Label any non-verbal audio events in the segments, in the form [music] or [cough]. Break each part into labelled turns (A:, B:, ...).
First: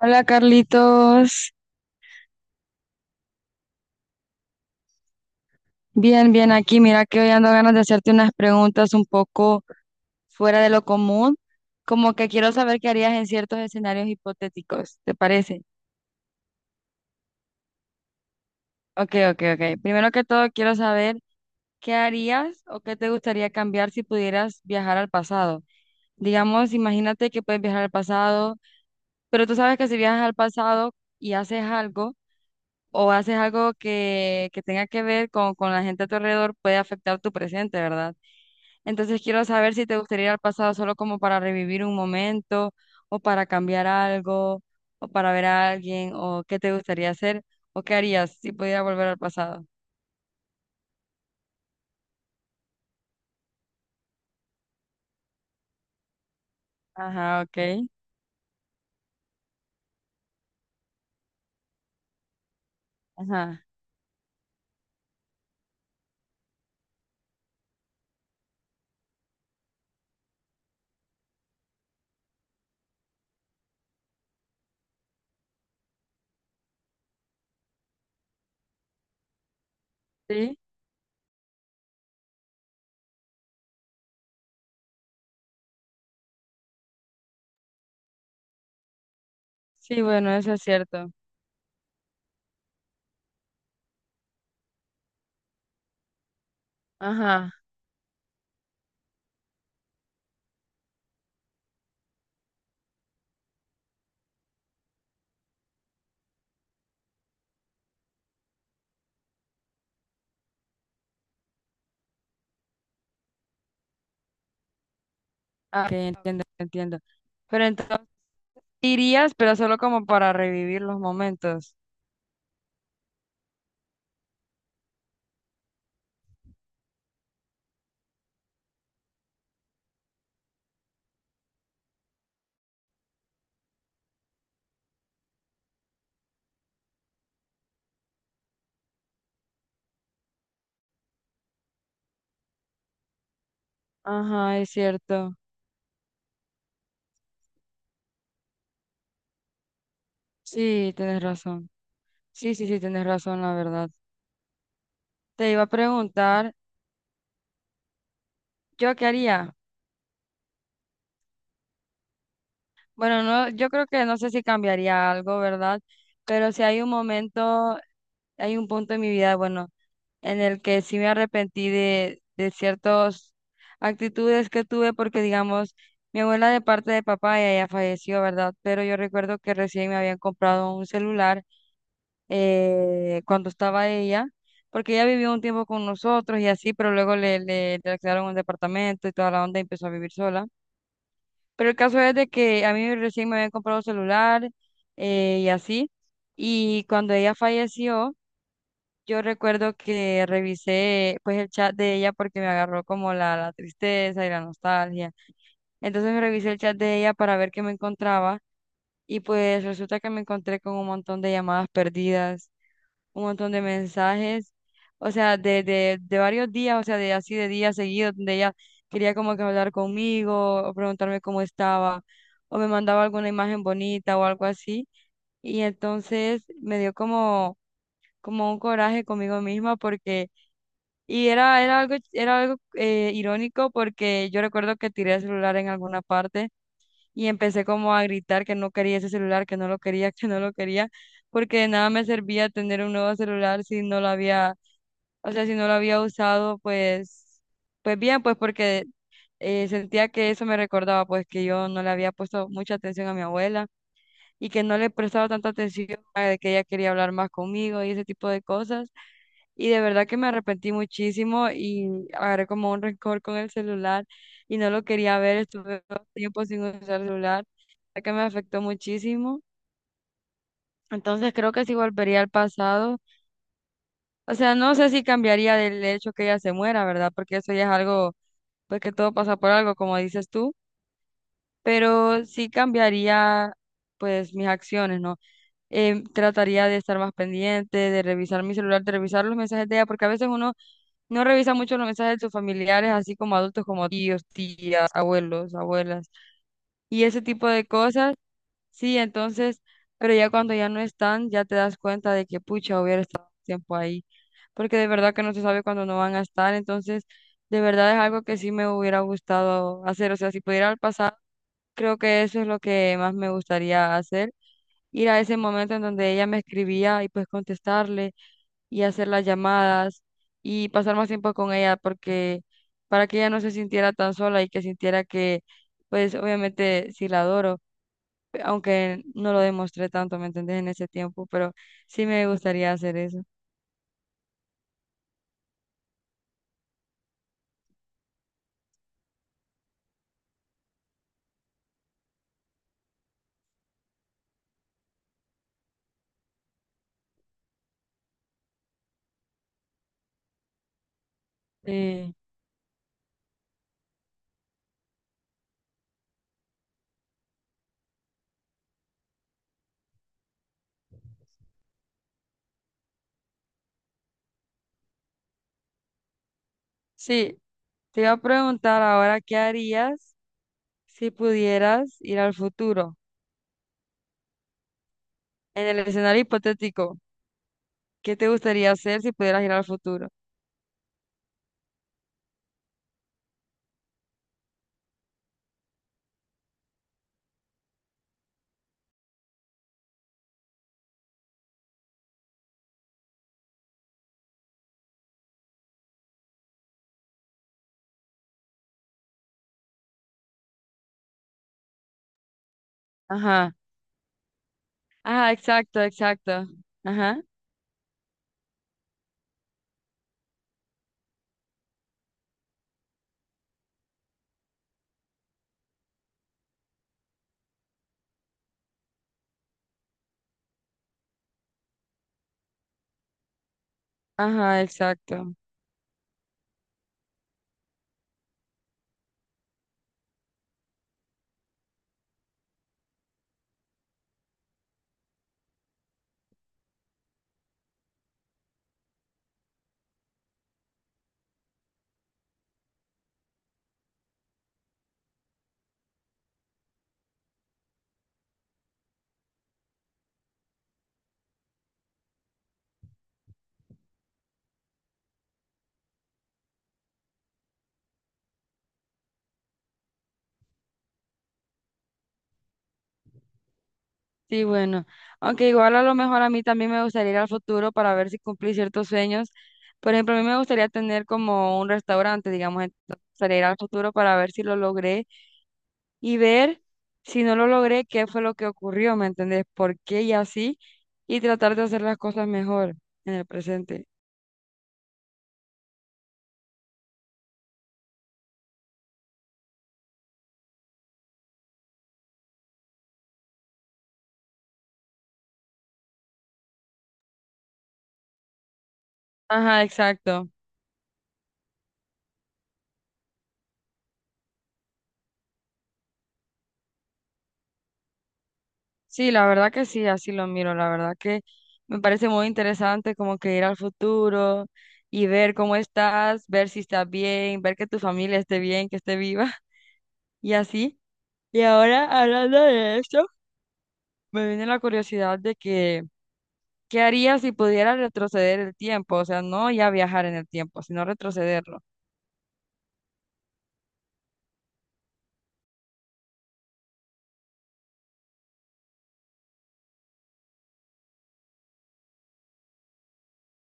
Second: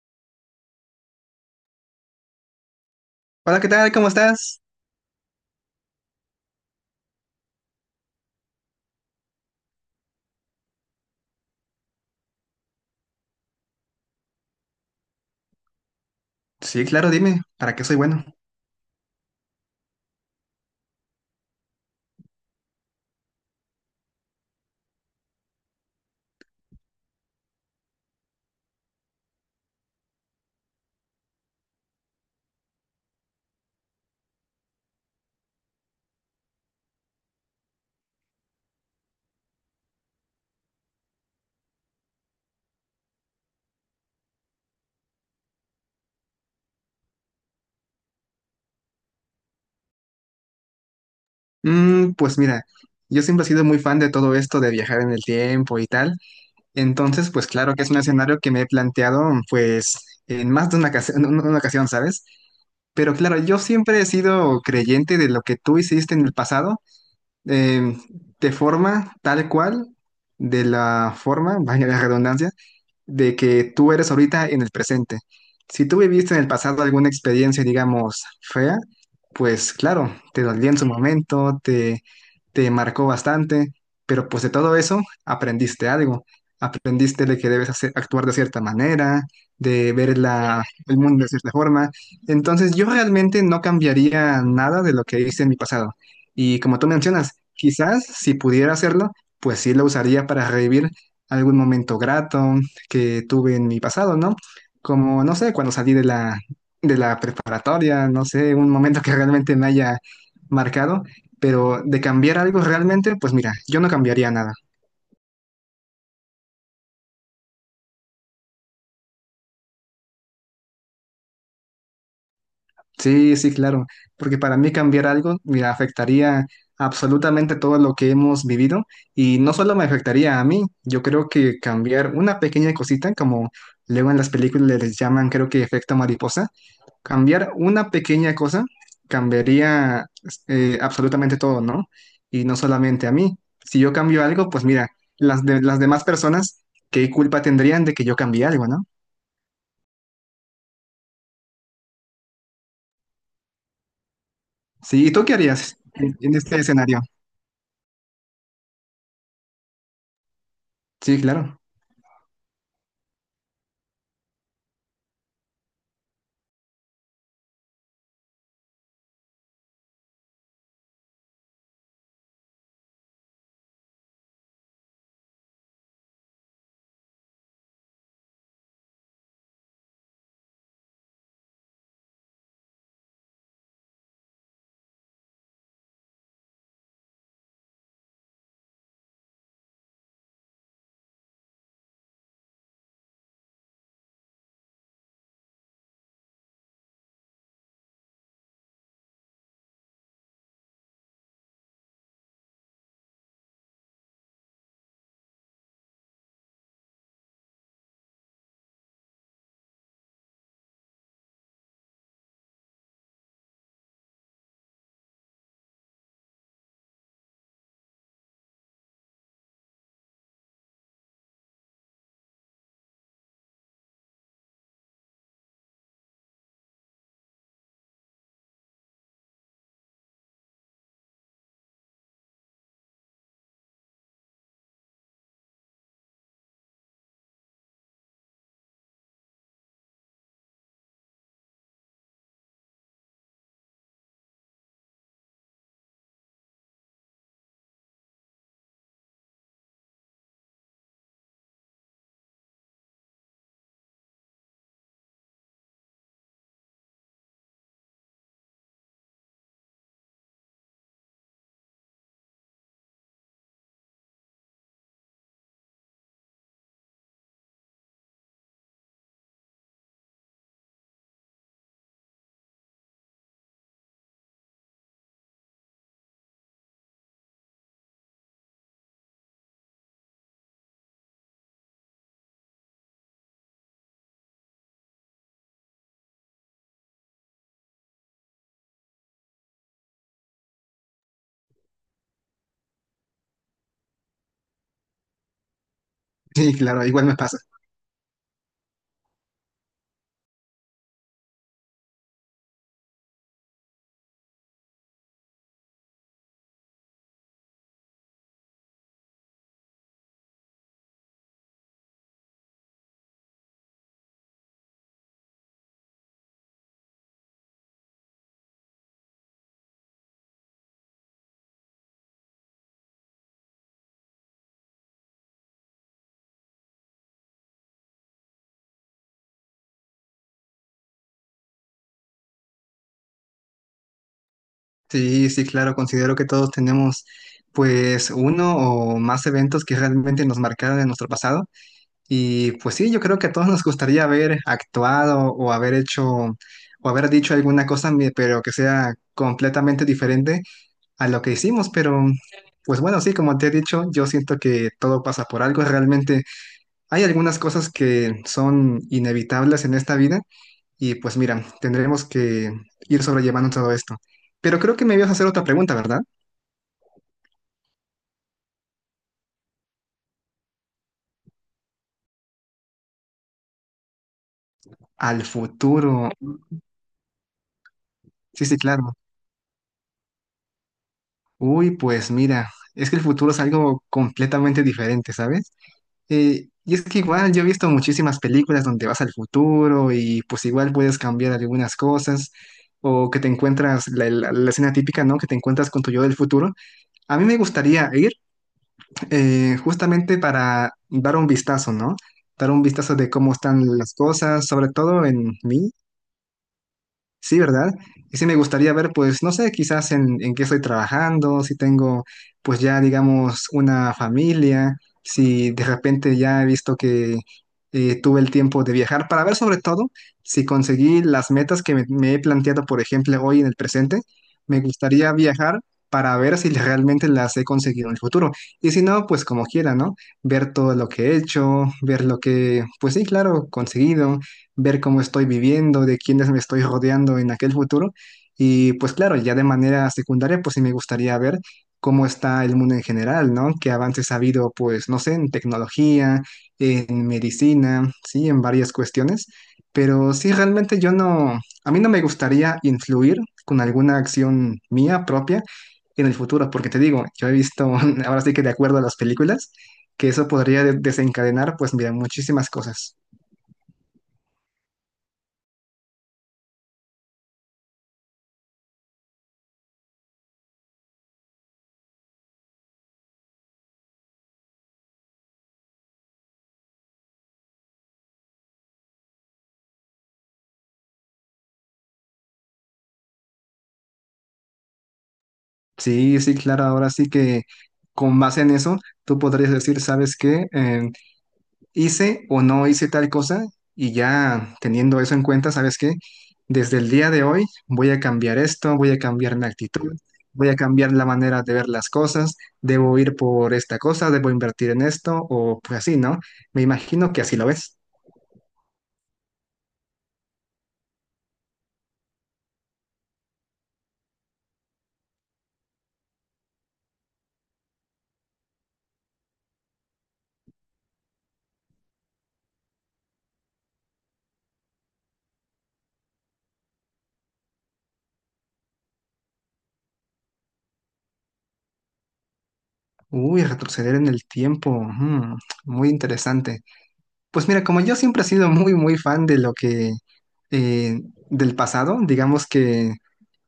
A: Hola Carlitos,
B: Hola, ¿qué tal? ¿Cómo estás?
A: bien, bien aquí. Mira que hoy ando ganas de hacerte unas preguntas un poco fuera de lo común, como que quiero saber qué harías en ciertos escenarios hipotéticos, ¿te parece?
B: Sí, claro, dime, ¿para qué soy bueno?
A: Ok, ok, ok. Primero que todo quiero saber qué harías o qué te gustaría cambiar si pudieras viajar al pasado. Digamos, imagínate que puedes viajar al pasado, pero tú sabes que si viajas al pasado y haces algo o haces algo que tenga que ver con la gente a tu alrededor, puede afectar tu presente, ¿verdad? Entonces quiero saber si te gustaría ir al pasado solo como para revivir un momento o para cambiar algo o para ver a alguien o qué te gustaría hacer o qué harías si pudiera volver al pasado.
B: Pues mira, yo siempre he sido muy fan de todo esto de viajar en el tiempo y tal. Entonces,
A: Ajá,
B: pues claro que
A: ok.
B: es un escenario que me he planteado, pues, en más de una ocasión, ¿sabes? Pero claro, yo
A: Ajá.
B: siempre he sido creyente de lo que tú hiciste en el pasado, eh, de forma tal cual, de la forma, vaya la redundancia, de que tú eres ahorita en el presente. Si tú viviste en el pasado alguna experiencia, digamos, fea, pues claro, te
A: Sí,
B: dolía en su momento, te marcó bastante, pero pues de todo eso aprendiste algo. Aprendiste de que actuar de cierta manera, de
A: sí,
B: ver
A: bueno, eso es
B: el
A: cierto.
B: mundo de cierta forma. Entonces yo realmente no cambiaría nada de lo que hice en mi pasado. Y como tú mencionas,
A: Ajá.
B: quizás si pudiera hacerlo, pues sí lo usaría para revivir algún momento grato que tuve en mi pasado, ¿no? Como, no sé, cuando salí de de la preparatoria, no sé, un momento que realmente me haya marcado, pero de cambiar algo realmente, pues mira, yo no cambiaría nada.
A: Ah, ok, entiendo, entiendo. Pero entonces irías, pero solo como para revivir los momentos.
B: Sí, sí, claro, porque para mí cambiar algo, mira, afectaría absolutamente todo lo que hemos vivido y no solo me afectaría a mí. Yo creo que cambiar una pequeña cosita, como luego en las películas les llaman, creo que efecto mariposa. Cambiar una pequeña cosa cambiaría absolutamente todo, ¿no? Y no solamente a mí. Si yo cambio algo,
A: Ajá,
B: pues
A: es
B: mira,
A: cierto.
B: las demás personas, ¿qué culpa tendrían de que yo cambie algo?, ¿no?
A: Sí, tienes razón. Sí, sí, sí, tienes razón, la verdad.
B: Sí, ¿y tú qué
A: Te iba a
B: harías en
A: preguntar,
B: este escenario?
A: ¿yo qué haría?
B: Sí, claro. [laughs]
A: Bueno, no, yo creo que no sé si cambiaría algo, ¿verdad? Pero si hay un momento, hay un punto en mi vida, bueno, en el que sí me arrepentí de ciertas actitudes que tuve, porque digamos, mi abuela de parte de papá ella ya falleció, ¿verdad? Pero yo recuerdo que recién me habían comprado un celular cuando estaba ella, porque ella vivió un tiempo con nosotros y así, pero luego le alquilaron un departamento y toda la onda y empezó a vivir sola. Pero el caso es de que a mí recién me habían comprado celular, y así. Y cuando ella falleció, yo recuerdo que revisé pues el chat de ella porque me agarró como la tristeza y la nostalgia. Entonces me revisé el chat de ella para ver qué me encontraba y pues resulta que me encontré con un montón de llamadas perdidas, un montón de mensajes, o sea, de varios días, o sea, de así de días seguidos, donde ella quería como que hablar conmigo o preguntarme cómo estaba, o me mandaba alguna imagen bonita o algo así. Y entonces me dio como un coraje conmigo misma porque, y era algo irónico porque yo recuerdo que tiré el celular en alguna parte y empecé como a gritar que no quería ese celular, que no lo quería, [laughs] que no lo quería, porque de nada me servía tener un nuevo celular si no lo había o sea, si no lo había usado, pues bien, pues porque sentía que eso me recordaba, pues que yo no le había puesto mucha atención a mi abuela y que no le prestaba tanta atención a de que ella quería hablar más conmigo y ese tipo de cosas. Y de verdad que me arrepentí muchísimo y agarré como un rencor con el celular y no lo quería ver. Estuve dos tiempos sin usar celular, ya que me afectó muchísimo. Entonces creo que sí volvería al pasado. O sea, no sé si cambiaría del hecho que ella se muera, ¿verdad? Porque eso ya es algo porque todo pasa por algo, como dices tú, pero sí cambiaría pues mis acciones, ¿no? Trataría de estar más pendiente, de revisar mi celular, de revisar los mensajes de ella, porque a veces uno no revisa mucho los mensajes de sus familiares, así como adultos, como tíos, tías, abuelos, abuelas,
B: Sí, claro,
A: y
B: igual me
A: ese
B: pasa.
A: tipo de cosas. Sí, entonces, pero ya cuando ya no están, ya te das cuenta de que pucha, hubiera estado tiempo ahí, porque de verdad que no se sabe cuándo no van a estar, entonces, de verdad es algo que sí me hubiera gustado hacer, o sea, si pudiera al pasado, creo que eso es lo que más me gustaría hacer, ir a ese momento en donde ella me escribía y pues contestarle y hacer las llamadas y pasar más tiempo con ella, porque para que ella no se sintiera tan sola y que sintiera que, pues obviamente sí la adoro aunque no lo demostré tanto, ¿me entendés? En ese tiempo, pero sí me gustaría hacer eso.
B: Sí, sí, claro, considero que todos tenemos pues uno o más eventos que realmente nos marcaron en nuestro pasado. Y pues sí, yo creo que a todos nos gustaría haber actuado o haber hecho o haber dicho alguna pero que sea completamente diferente a lo que hicimos. Pero
A: Sí,
B: pues bueno, sí, como te he dicho, yo siento que todo pasa por algo. Realmente hay algunas cosas que son inevitables en esta vida y pues mira, tendremos que ir sobrellevando todo esto. Pero creo que me ibas a hacer otra pregunta, ¿verdad?
A: sí, te iba a preguntar ahora, ¿qué harías si pudieras ir al futuro?
B: Al
A: En el
B: futuro.
A: escenario hipotético, ¿qué te
B: Sí, sí,
A: gustaría
B: claro.
A: hacer si pudieras ir al futuro?
B: Uy, pues mira, es que el futuro es algo completamente diferente, ¿sabes? Y es que igual yo he visto muchísimas películas donde vas al futuro y pues igual puedes cambiar algunas cosas o que te encuentras la escena típica, ¿no? Que te encuentras con tu yo del futuro. A mí me gustaría ir justamente para dar un vistazo, ¿no? Dar un vistazo de cómo
A: Ajá,
B: están las cosas, sobre todo
A: ajá,
B: en mí.
A: exacto, exacto. Ajá,
B: Sí, ¿verdad? Y sí me gustaría ver, pues, no sé, quizás en qué estoy trabajando, si tengo, pues ya, digamos, una familia, si de repente ya he visto que tuve el tiempo de viajar, para ver sobre todo si conseguí las metas que me he planteado, por ejemplo, hoy en el presente.
A: ajá,
B: Me gustaría
A: exacto.
B: viajar para ver si [laughs] realmente las he conseguido en el futuro. Y si no, pues como quiera, ¿no? Ver todo lo que he hecho, ver lo que, pues sí, claro, conseguido, ver cómo estoy viviendo, de quiénes me estoy rodeando en aquel futuro. Y pues claro, ya de manera secundaria, pues sí me gustaría ver cómo está el mundo en general, ¿no? Qué avances ha habido, pues, no sé, en tecnología, en medicina, sí, en varias cuestiones. Pero sí, realmente yo no, a mí no me gustaría influir con alguna acción mía propia en el futuro, porque te digo, yo he visto, [laughs] ahora sí que de acuerdo a las películas, que eso podría desencadenar, pues, mira, muchísimas cosas.
A: Sí, bueno, aunque igual a lo mejor a mí también me gustaría ir al futuro para ver si cumplí ciertos sueños. Por ejemplo, a mí me gustaría tener como un restaurante, digamos, entonces me gustaría ir al futuro para ver si lo logré y ver si no lo logré, qué fue lo que ocurrió, ¿me entendés? ¿Por qué y así? Y tratar de hacer las cosas mejor en el presente.
B: Sí, sí, claro, ahora sí que con base en eso, tú podrías decir, ¿sabes qué? Hice o no hice tal cosa, y ya teniendo eso en cuenta, ¿sabes qué? Desde el día de hoy voy a cambiar esto, voy a cambiar mi
A: Ajá,
B: actitud,
A: exacto.
B: voy a cambiar la manera de ver las cosas, debo ir por esta cosa, debo invertir en esto o pues así, ¿no? Me imagino que así lo ves.
A: Sí, la verdad que sí, así lo miro. La verdad que me parece muy interesante como que ir al futuro y ver cómo estás, ver si estás bien, ver que tu familia esté bien, que esté viva [laughs] y así. Y ahora, hablando de eso, me viene la curiosidad de que, ¿qué harías si pudieras retroceder el tiempo? O sea, no ya viajar en el tiempo, sino retrocederlo.
B: Uy, retroceder en el tiempo, ujú, muy interesante. Pues mira, como yo siempre he sido muy, muy fan de lo que, eh, del pasado, digamos que,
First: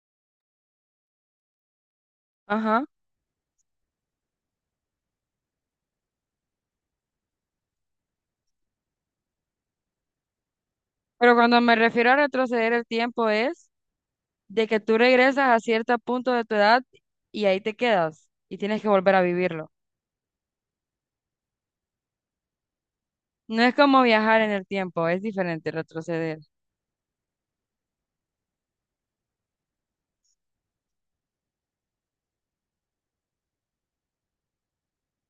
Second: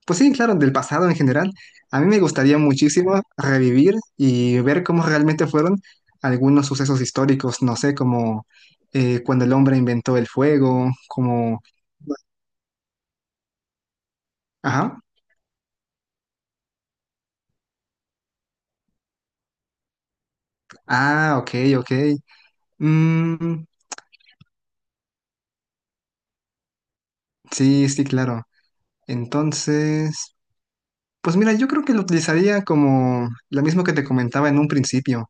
B: pues sí, claro, del pasado en general, a mí me gustaría
A: Ajá.
B: muchísimo revivir y ver cómo realmente fueron algunos sucesos históricos, no sé, como cuando el hombre inventó el fuego,
A: Pero cuando
B: como,
A: me refiero a retroceder el tiempo es de que tú
B: ajá,
A: regresas a cierto punto de tu edad y ahí te quedas y tienes que volver a vivirlo.
B: ah, ok, ok,
A: No
B: Mm,
A: es como viajar en el tiempo, es diferente retroceder.
B: sí, sí, claro. Entonces, pues mira, yo creo que lo utilizaría como lo mismo que te comentaba en un principio.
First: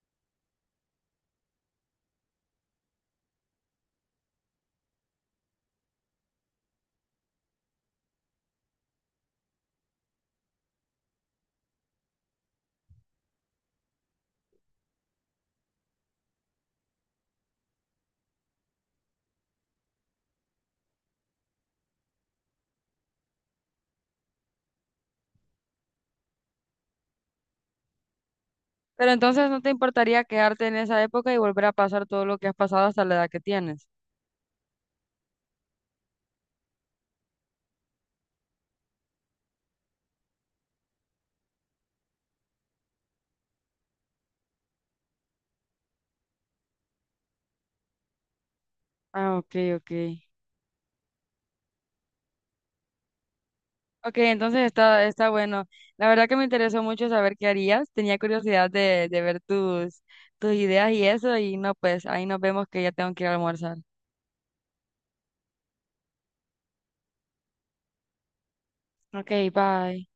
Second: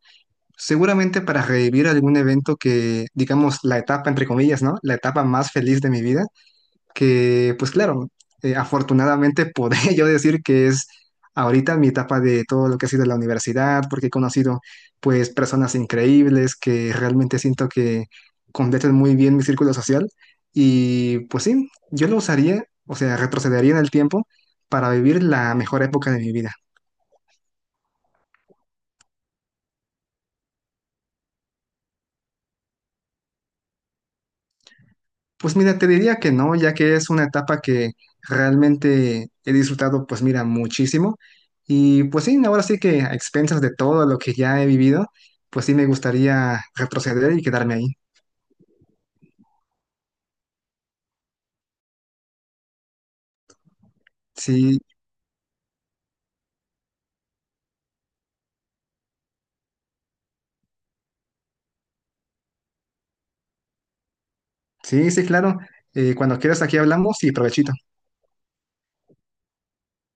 B: Seguramente para revivir algún evento que, digamos, la etapa, entre comillas, ¿no?, la etapa más feliz de mi vida, que pues claro, afortunadamente podría [laughs] yo decir que es ahorita mi etapa de todo lo que ha sido la universidad, porque he conocido pues personas increíbles que realmente siento que completan muy bien mi círculo social, y pues sí, yo lo usaría, o sea, retrocedería en el tiempo para vivir la mejor época de mi vida.
A: Pero entonces no te importaría quedarte en esa época y volver a pasar todo lo que has pasado hasta la edad que tienes.
B: Pues mira, te diría que no, ya que es una etapa que realmente he disfrutado, pues mira, muchísimo. Y pues sí, ahora sí que a expensas de todo lo que ya he vivido, pues sí me gustaría retroceder y quedarme ahí.
A: Ah, ok, ok. Ok, entonces
B: Sí,
A: está bueno. La verdad que me interesó mucho saber qué harías. Tenía curiosidad de ver tus ideas y eso. Y no, pues ahí nos vemos que ya tengo que ir a almorzar.
B: sí, sí, claro. Cuando quieras aquí hablamos y provechito.
A: Ok, bye.